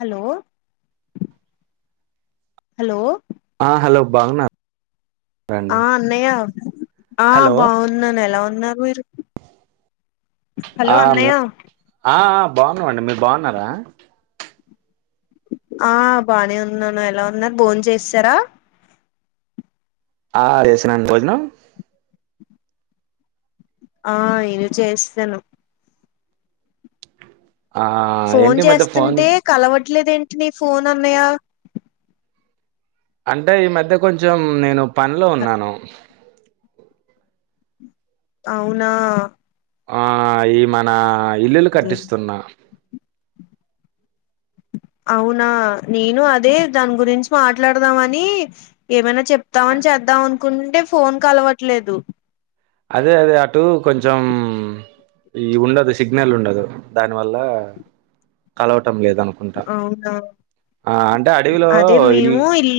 Hello hello ఆ hello భగునా ఆ అన్నయ్య ఆ హలో బాగున్నాను ఎలా ఉన్నారు మీరు హలో ఆను అన్నయ్య ఆ అ బాగున్నామండి మీరు బాగున్నారా ఆ బానే ఉన్నాను ఎలా ఉన్నారు భోన్ చేస్తారా ఆ చేసినండి భోజనం ఆ నేను చేస్సేను ఆ ఫోన్ ఏంటి ఈ మధ్య ఫోన్ చేస్తుంటే కలవట్లేద ఏంటి నీ ఫోన్ అన్నాయా అంటే ఈ మధ్య కొంచెం నేను పనిలో ఉన్నాను అవునా ఆ ఈ మన ఇల్లులు అదే కట్టిస్తున్నా అవునా నేను అదే దాని గురించి మాట్లాడదామ అని ఏమైనా చెప్తామని చే వద్దాం అనుకుంటే ఫోన్ కలవట్లేదు అదే అదే అటు కొంచెం మ్ ఈ ఉండదు సిగ్నల్ ఉండదు దాని వల్ల కలవటం లేదు అనుకు అవునా అదే మేము ఇల్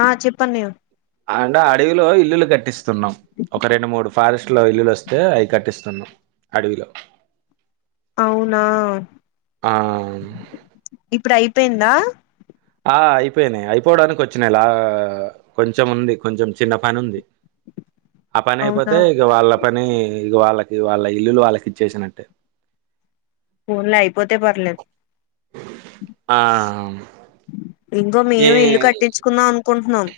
ఆ చెప్పు అన్నయ్య అండే అడవిలో ఇల్లులు కట్టిస్తున్నాం ఒక రెండు మూడు ఫారెస్ట్ లో ఇల్లులు వస్తే అవి కట్టిస్తున్నాం అడువిలో అవునా ఆ ఇప్పుడు అయిపోయిందా ఆ అయిపోయినాయి అయిపోవడానికి వచ్చినయి లా ఆ కొంచెం ఉంది కొంచెం చిన్న పని ఉంది ఆ పని అవునా అయిపోతే ఇగ వాళ్ళ పని ఇగ వాళ్ళకి వాళ్ళ ఇల్లులు వాళ్ళకి ఇచ్చేసినట్టే ఫోన్ లో అయిపోతే పర్లేదు ఆ! ఇంకో ఏ మేము ఇల్లు కట్టించుకుందాం అను కుంఠణం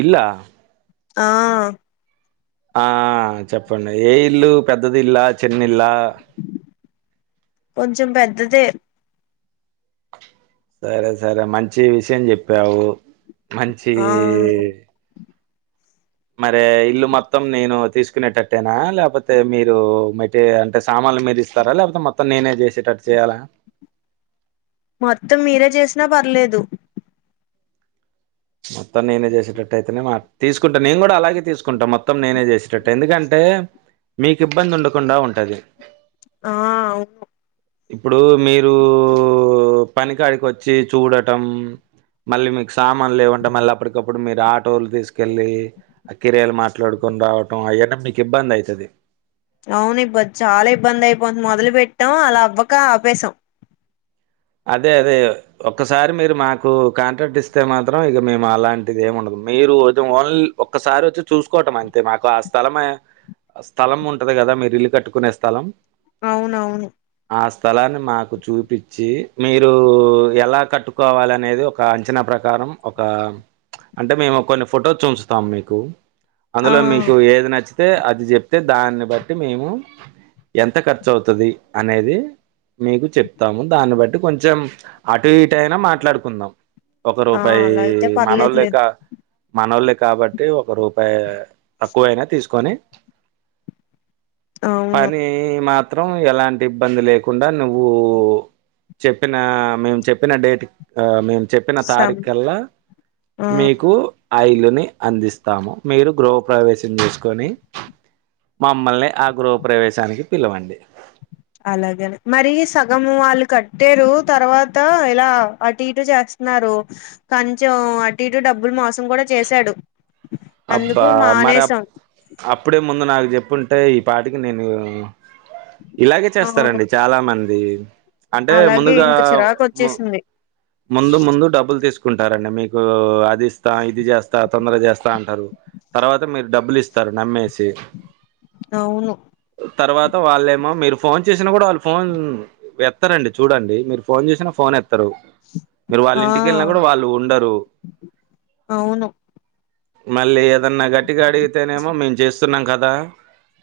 ఇల్లా ఆ ఆ చెప్పండి ఏ ఇల్లు పెద్దది ఇల్లా చిన్న ఇల్లా కొంచెం పెద్దదే సరే సరే మంచి విషయం జెప్పావు మంచిది ఆ మరే ఇల్లు మొత్తం నేను తీసుకునేటట్టేనా లేపోతే మీరు మటి అంటే సామాన్ [unintelligible] మీరు ఇస్తారా లేకపోతే మొత్తం నేనే చేసేటట్టు చేయాలా మొత్తం మీరే చేసినా పర్లేదు మొత్తం నేనే చేసేటట్టు అయితేనే మా తీసుకుంటా నేను కూడా అలాగే తీసుకుంటా మొత్తం నేనే చేసేటట్టు ఎందుకంటే అే మీకు ఇబ్బంది ఉండకుండా ఉంటది ఆ అవును ఇప్పుడు మీరు ఉ పని కాడికి వచ్చి చూడటం మళ్ళీ మీకు సామాన్లు లేవంటే మళ్ళీ అప్పటికప్పుడు మీరు ఆటోలు తీసుకెళ్ళి ఆ కిరయాలు మాట్లాడుకో రావటం అయన్న మీకు ఇబ్బంది అయితది అవును ఇబ్బది చాలా ఇబ్బంది అయిపోంది మొదలు పెట్టాం అలా అవ్వక ఆపెసాం అదే అదే ఒక్కసారి మీరు మాకు కాంట్రాక్ట్ ఇస్తే మాత్రం ఇగ మేము అలాంటిది ఏమి ఉండదు మీరు ఓద్ ఓన్లీ ఒక్కసారి వచ్చి చూసుకోవటం అంతే మాకు ఆ స్థలమే స్థలం ఉంటది కదా మీరు ఇల్లు కట్టుకునే స్థలం అవునవును ఆ స్థలాన్ని మాకు చూపించి మీరు ఎలా కట్టుకోవాలినేది ఒక అంచనా ప్రకారం ఒక అంటే మేము కొన్ని ఫొటో చూంచుతాం మీకు ఆ అందులో మీకు ఏది నచ్చి తె అది చెప్తే దాన్ని బట్టి మేము ఎంత ఖర్చు అవుతది అనేది మీకు చెప్తాము దాన్ని బట్ కొంచెం అటు ఇటు అయినా మాట్లాడుకుందాం ఒక ఆ రూపాయి అలా అయితే పర్లేదులే మనోళ్ళక మనోళ్లే కాబట్టి ఒక రూపాయి తక్కువైనా తీసుకొని అవును పని మాత్రం ఎలాంటి ఇబ్బంది లేకుండా నువ్వు చెప్పిన మేము చెప్పిన డేట్ అ మేము చెప్పిన సం తారీఖల్లా ఆ మీకు అ ఇల్లు ని అందిస్తాము మీరు గృహ ప్రవేశం చేసుకొని మామ్మల్నే ఆ గృహ ప్రవేశానికి పిలవండి అలాగే మరి సగము వాళ్ళు కట్టారు తర్వాత ఎలా అటు ఇటు చేస్ స్తన్నారు కొంచెం అటు ఇటు డబ్బులు మోసం కూడా చేశాడు అబ్బా అందుకు మరి అప్ మానేసాం అప్పుడే ముందే నాకు చెప్పుంటే ఈ పాటికి నేను ఇలాగే అవును చేస్తారండి చాలా మంది అంటే అలాగే ముందుగా ఇంక చిరాకు వచ్చేసింది ముందు ముందు డబ్బులు తీస్ ంటారండి మీకు అది ఇస్తా ఇది చేస్తా తొందర చేస్తా అంటారు తర్వాత మీరు డబ్బులీస్ స్తారు నమ్మేసి అవును తర్వాత వాళ్ళేమో మీరు ఫోన్ చేసినా కూడా వాళ్ళు ఫోన్ ఎస్తారండి చూడండి మీరు ఫోన్ చేసినా ఫోన్ ఎత్ త్తరు మీరు వాళ్ళ ఆ ఇంటికేళ్ళినా కూడా వాళ్ళు ఉండరు అవును మళ్ళీ ఏదన్నా గట్టిగా అడిగితేనేమో మేము చేస్తున్నాం కదా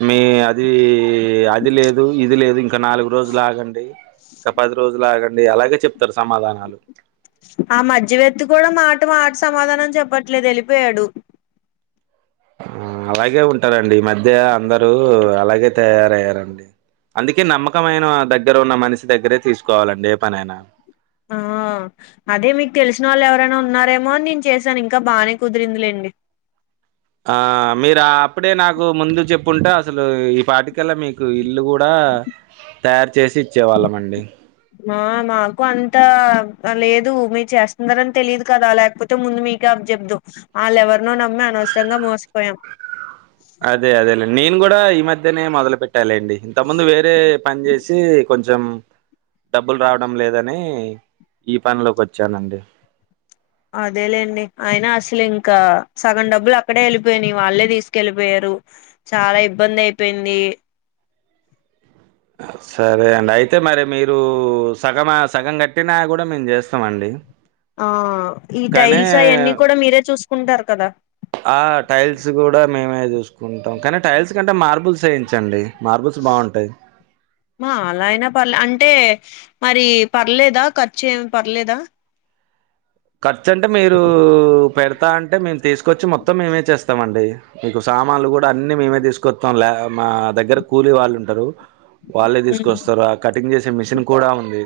మీ అది అది లేదు ఇది లేదు ఇంకా నాలుగు రోజులు ఆగండి ఇంకా పది రోజులు ఆగం డి అలాగే చెప్తారు సమాధానాలు ఆ మధ్యవక్తి కూడా మాట మాట సమాధానం చెప్పట్లేదు వెళ్ళిపోయాడు ఆ అలాగే ఉంటారండి ఈ మధ్య అందరూ అలాగే తయారయ్యారండి అందుకే నమ్మకమైన దగ్గర ఉన్న మనిషి దగ్గరే తీసుకోవాలండి ఏ పనైనా ఆ ఆ అదే మీకు తెలిసిన వాళ్ళు ఎవరైనా ఉన్నారేమోని నేను చేసాను ఇంకా బాగానే కుదిరిందిలేండి ఆ మీరు అప్పుడే నాకు ముందు చెప్పుంటే అసలు ఈ పాటికల్లా మీకు ఇల్లు కూడా డ తయారు చేసి ఇచ్చేవాళ్ళం అండి ఆ మాకు అంతా లేదు మీరు చేస్తున్నారని తెలియదు కదా లేకపోతే ముందు మీకే అప్ చెబ్మ్దుమ్ వాళ్ళెవరినో నమ్మి అనవసరంగా మోసిపోయాం అదే అదేలేండి నేను కూడా ఈ మధ్యనే మొదలు పెట్టాలేండి ఇంత ముందు వేరే పని చేసి కొంచెం డబ్బులు రావడం లేదని ఈ పనిలోకి వచ్చానండి అదేలేండి అయినా అసలు ఇంకా సగం డబ్బులు అక్కడే వెళ్ళిపోయినాయి వాళ్ళే తీసుకెళ్ళిపోయారు రు చాలా ఇబ్బంది అయిపోయింది సరే అండి అయితే మరి మీరు సగమా సగం కట్టినా కూడా మేము చేస్తామండి ఆ ఈ కానీ టైల్స్ అయన్నీ కూడా మీరే చూసుకుంటారు కదా ఆ టైల్స్ కూడా మేమే చూసు కుంటాం కానీ టైల్స్ కంటే మార్బుల్స్ వేయించండి మార్బుల్స్ బాగుంటాయి మా అలా అయినా పర్లే అంటే మరి పర్లేదా ఖర్చు ఏమి పర్లేదా ఖర్చు అంటే మీరు పెడుతా అంటే మేము తీసుకొచ్చి మొత్తం మేమే చేస్తామండి మీకు స సమండ్లు కూడా అన్ని మేమే తీసుకొస్తాం లే మా దగ్గర కూలీ వాళ్ళు ఉంటారు వాళ్ళే ఉమ్ తీసుకొస్తారు ఆ కటింగ్ చేసే మిషన్ కూడా ఉంది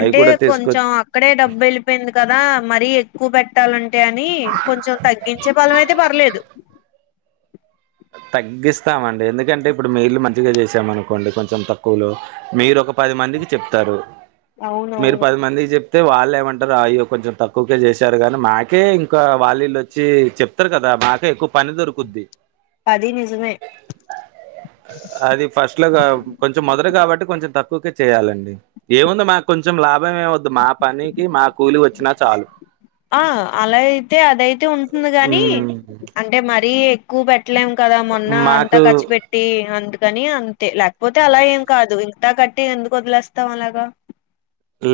అవి కూడా తీసుకొ కొంచెం అక్కడే డబ్బు వెళ్ళిపోయింది కదా మరీ ఎక్కువ పెట్టాలం టే అని కొంచెం తగ్గించే బలం అయితే పర్లేదు తగ్గిస్తామండి ఎందుకంటే ఇప్పుడు మీ ఇల్లు మంచిగా చేసామనుకోండి కొంచెం తక్కువలో మీరు ఒక ప పది మందికి చెప్తారు మీరు అవునవును పది మందికి చెప్ అయితే వాళ్ళు ఏమంటారు అయ్యో కొంచెం తక్కువకే చేశారు కానీ మాకే ఇంకా వాళ్ళు ఇళ్ళు వచ్చి చెప్తారు కదా మాకే ఎక్కువ పని దొరుకుద్ది అది నిజమే అది ఫస్ట్ లో క కొంచెం మొదట కాబట్టి కొంచెం తక్ క్కువకే చేయాలండి ఏముంది మాకు కొంచెం లాభమేవద్దు మా పనికి మా కూలి వచ్చినా చాలు ఆ అలా అయితే అదైతే ఉంటుంది గానీ హ్మ్. అంటే మ రీ ఎక్కువ పెట్టలేం కదా మొన్న అంతా మాకు ఖర్చు పెట్టి అందుకని అ టే లేకపోతే అలా ఏం కాదు ఇంత కట్టి ఎందుకు వదిలేస్తాం అలాగా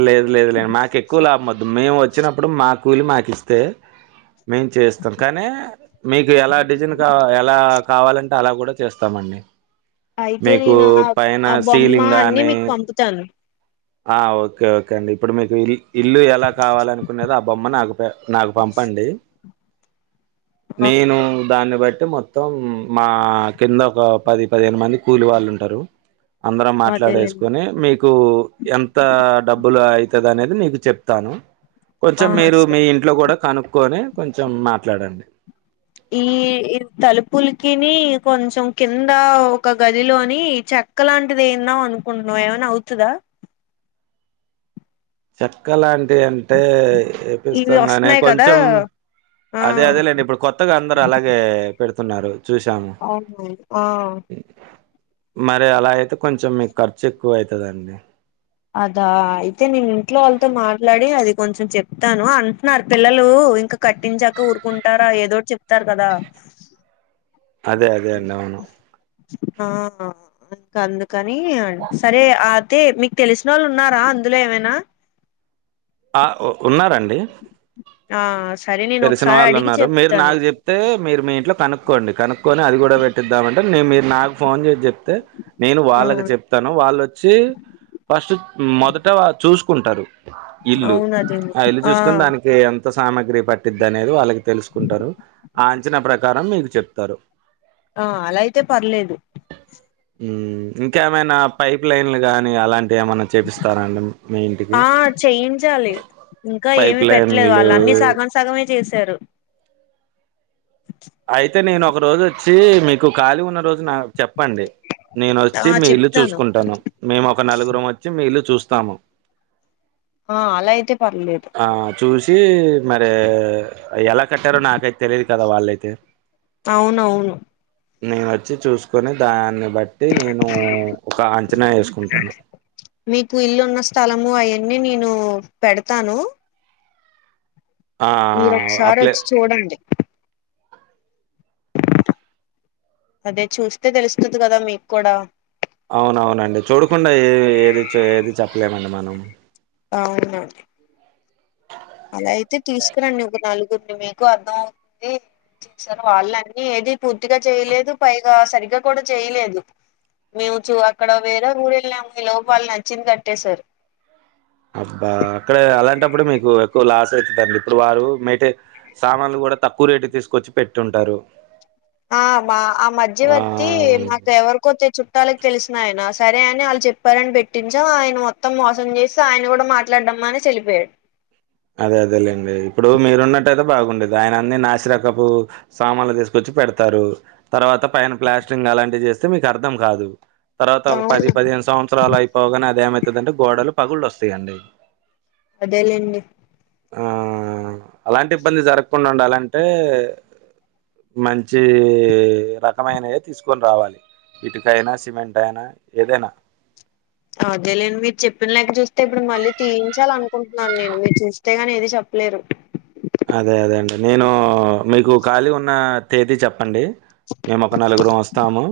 లేదు లేదు లేదు మాకు ఎక్కువ లాభం వద్దు మేము వ చ్చినప్పుడు మా కూలి మాకు ఇస్తే మేము చేస్తాం కానీ మీకు ఎలా డిజైన్ కా ఎలా కావాలంటే అలా కూడా చేస్తామండి అయితే మీకు నేను ఆ పైన ఆ బొమ్మ సీలింగ్ అన్ని కాని మీకు పంపుతాను ఆ ఓకే ఓకే అండి ఇప్పుడు మీకు ఇల్ ఇల్లు ఎలా కావాల అనుకున్నరో ఆ బొమ్మ నాకు పె నాకు పంపండి ఆ నేను దాన్ని బట్ ట్టి మొత్తం మా కింద ఒక పది పదిహేను మంది కూలి వాళ్ళు ఉంటారు అందరం అదేలేండి మాట్లాడేసుకోని మీకు ఎంత డబ్బులు అయితదనేది నీకు చెప్తాను ఆ కొంచెం మీరు మీ సరే ఇంట్లో కూడా కనుక్కొని కొంచెం మాట్లాడండి కిని కొంచెం కింద ఒక గదిలోని చెక్క లాంటిది ఏద్దాం అనుకుంటున్నం ఏన న్నవుతదా చెక్క లాంటిదంటే ఇవి ఏపిస్తాం కని వస్తున్నాయి కదా కొంచెం ఆ అదే అదేలేండి ఇప్పుడు కొత్తగా అందరు అలాగే పెడుతున్నారు చూశాము. అవును ఆ మరి అలా అయితే కొంచెం మీకు ఖర్చు ఎక్కువ అవుతుందండి అదా అయితే నేను ఇంట్లో వాళ్ళతో మాట్లాడి అది కొంచెం చెప్తాను అంటున్నారు పిల్లలు ఇంకా కట్టించాక ఊరుకుంటారా ఏదోటి చెప్తారు కదా అదే అదే అండి అవును ఆ అద్ అందుకని సరే అతే మీకు తెలిసిన వాళ్ళు ఉన్నారా అందులో ఏమైనా అ ఉ ఉన్నారండి ఆ స తెలిసిన వాళ్ళు ఉన్నారు మీరు నాకు చెప్తే మీరు మీ ఇంట్లో కనుక్ కనుకోండి కనుక్కొని అది కూడా పెట్టిద్దామంటే నేను మీరు నాకు ఫోన్ చేసి చెప్ అయితే నేను ఆ వాళ్ళకి చెప్తాను వాళ్ళొచ్చి ఫస్ట్ మొదట చూసుకుంటారు ఇల్లు అవును అదేమో ఆ ఇల్లు చూసుకుని దానికి ఎం కొత్త సామాగ్రి పట్టిద్ అనేది వాళ్ళకి తెలుసుకుంటారు ఆ అంచనా ప్రకారం మీకు చెప్తారు ఆ అలా అయితే పర్లేదు ఇంకా ఏమైనా పైప్ లైన్లు గాని అలాం ఏమన్నా చేపిస్తారండి మీ ఇంటికి ఆ చేయించాలి ఇంకా పైప్ ఏమి పెట్టలేదు లైన్లు వాళ్ళ అన్ని సగం సగమే చేశారు అయితే నేను ఒక రోజు వచ్చి మీకు ఖాళీ ఉన్న రోజు నా చెప్పండి నేను వచ్చి ఆ మీ ఇల్లు చెప్తాను చూసుకుంటాను మేము ఒక నలుగురం వచ్చి మీల్లు చూస్తాము ఆ అలా అయితే పర్లేదు ఆ చూసి మరి ఎలా కట్టారో నాకైతే తెలియదు కదా వాళ్ళైతే అవునవును కొని దాన్ని బట్టి నేను ఒక అంచనా వేసుకుంటాను ఇన్ని నేను పెడతాను ఆ మీరు ఒకసారి అప్లై వచ్చి చూడండి అదే చూస్తే తెలుస్తుంది కదా మీకూడా అవునవునండి చూడకుండా ఏ ఏది ఏది చెప్పలేమండి మనం అవును అలా అయితే తీసుకురండి ఒక నలుగురిని మీకు అర్థం అవుతుంది ఏం చేశారు వాళ్ళన్నీ ఇది పూర్తిగా చేయలేదు పైగా సరిగ్గా కూడా చేయలేదు మేము చూ అక్కడ వేరే ఊరేల్లాం ఈ లోపు నచ్చింది కట్టేేశారు ప్పుడు మీకు ఎక్కువ లాస్ అయితంది ఇప్పుడు వారు మేటే సామాన్లు కూడా తక్కువ రేటు తీసుకొచ్చి పెట్టింటారు ఆరు ఆ మా ఆ మధ్యవర్తి మాకు ఎవరికో వచ్చే చుట్టాల తెలిసిన ఆయన సరే అని వాళ్ళు చెప్పారని పెట్టించా ఆయన మొత్తం మోసం చేసి ఆయన కూడా మాట్లాడంమని చలిపోయా అదే అదేలేండి ఇప్పుడు మీరున్నట్టుయితే బాగుండేది ఆయన అన్ని నాసిరకపు సామాన్లు తీసుకొచ్చి పెడతారు తర్వాత పైన ప్లాస్టింగ్ అలాంటివి చేస్తే మీకు అర్థం కాదు తర్వాత ఒక పది అవునా పదిహేను సంవత్సరాలు అయిపోగానే అదేమవుతుందంటే గోడలు పగుళ్ళు వస్తాయండి అదేలేండి ఆ అలాంటి ఇబ్బంది జరగకుండా ఉండాలంటే మంచి రకమైనవే తీసుకొని రావాలి ఇటుకైనా సిమెంట్ అయినా ఏదైనా అదేలేండి మీరు చెప్పిన ను నేను మీరు చేస్తే గాని ఏది చెప్పలేరు అదే అదే అండి నేను మీకు ఖాళీ ఉన్న తేదీ చెప్పండి మేము ఒక నలుగురు వస్తాము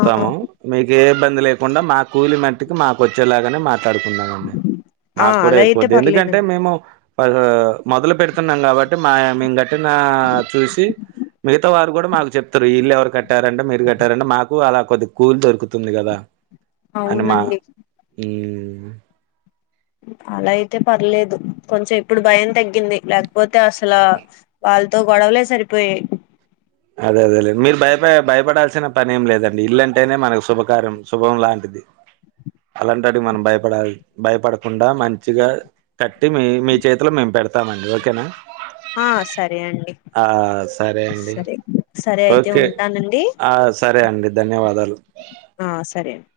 ఆ మీకు ఏ ఇబ్బంది లేకుండా మా కూలి మట్టికి మాకు వచ్చేలాగా మాట్లాడుకుందామండి ఆ మాకూడా అలా ఎక్కువ అయితే ఎందుకంటే పర్లేదండి మేము మొదలు పెడి న్నాం కాబట్టి మా మేం గట్టిన చూసి మిగతా వారి కూడా మాకు చెప్తారు వీళ్ళు ఎవరు కట్టారంటే మీరు కట్టారంటే మాకు అలా కొద్దిగ కూలు దొరుకుతుంది కదా అని మా అవునండి అలా అయితే పర్లేదు కొంచెం ఇప్పుడు భయం తగ్గింది లేకపోతే అసలు వాళ్ళతో గొడవలే సరిపోయాయి అదే అదే లేండి మీరు భయప భయపడాల్సిన పని ఏం లేదండి. ఇల్లంటేనే మనకు శుభకార్యం శుభం లాంటిది. అలాంటాటికి మనం భయపడ భయపడకుండా మంచిగా కట్టి మీ మీ చేతిలో మేము పెడతామండి ఓకేనా ఆ సరే అండి ఆ సరే అండి. సరే సరే అయితే ఓకే ఉంటానండి ఆ సరే అండి ధన్యవాదాలు. ఆ సరే అండి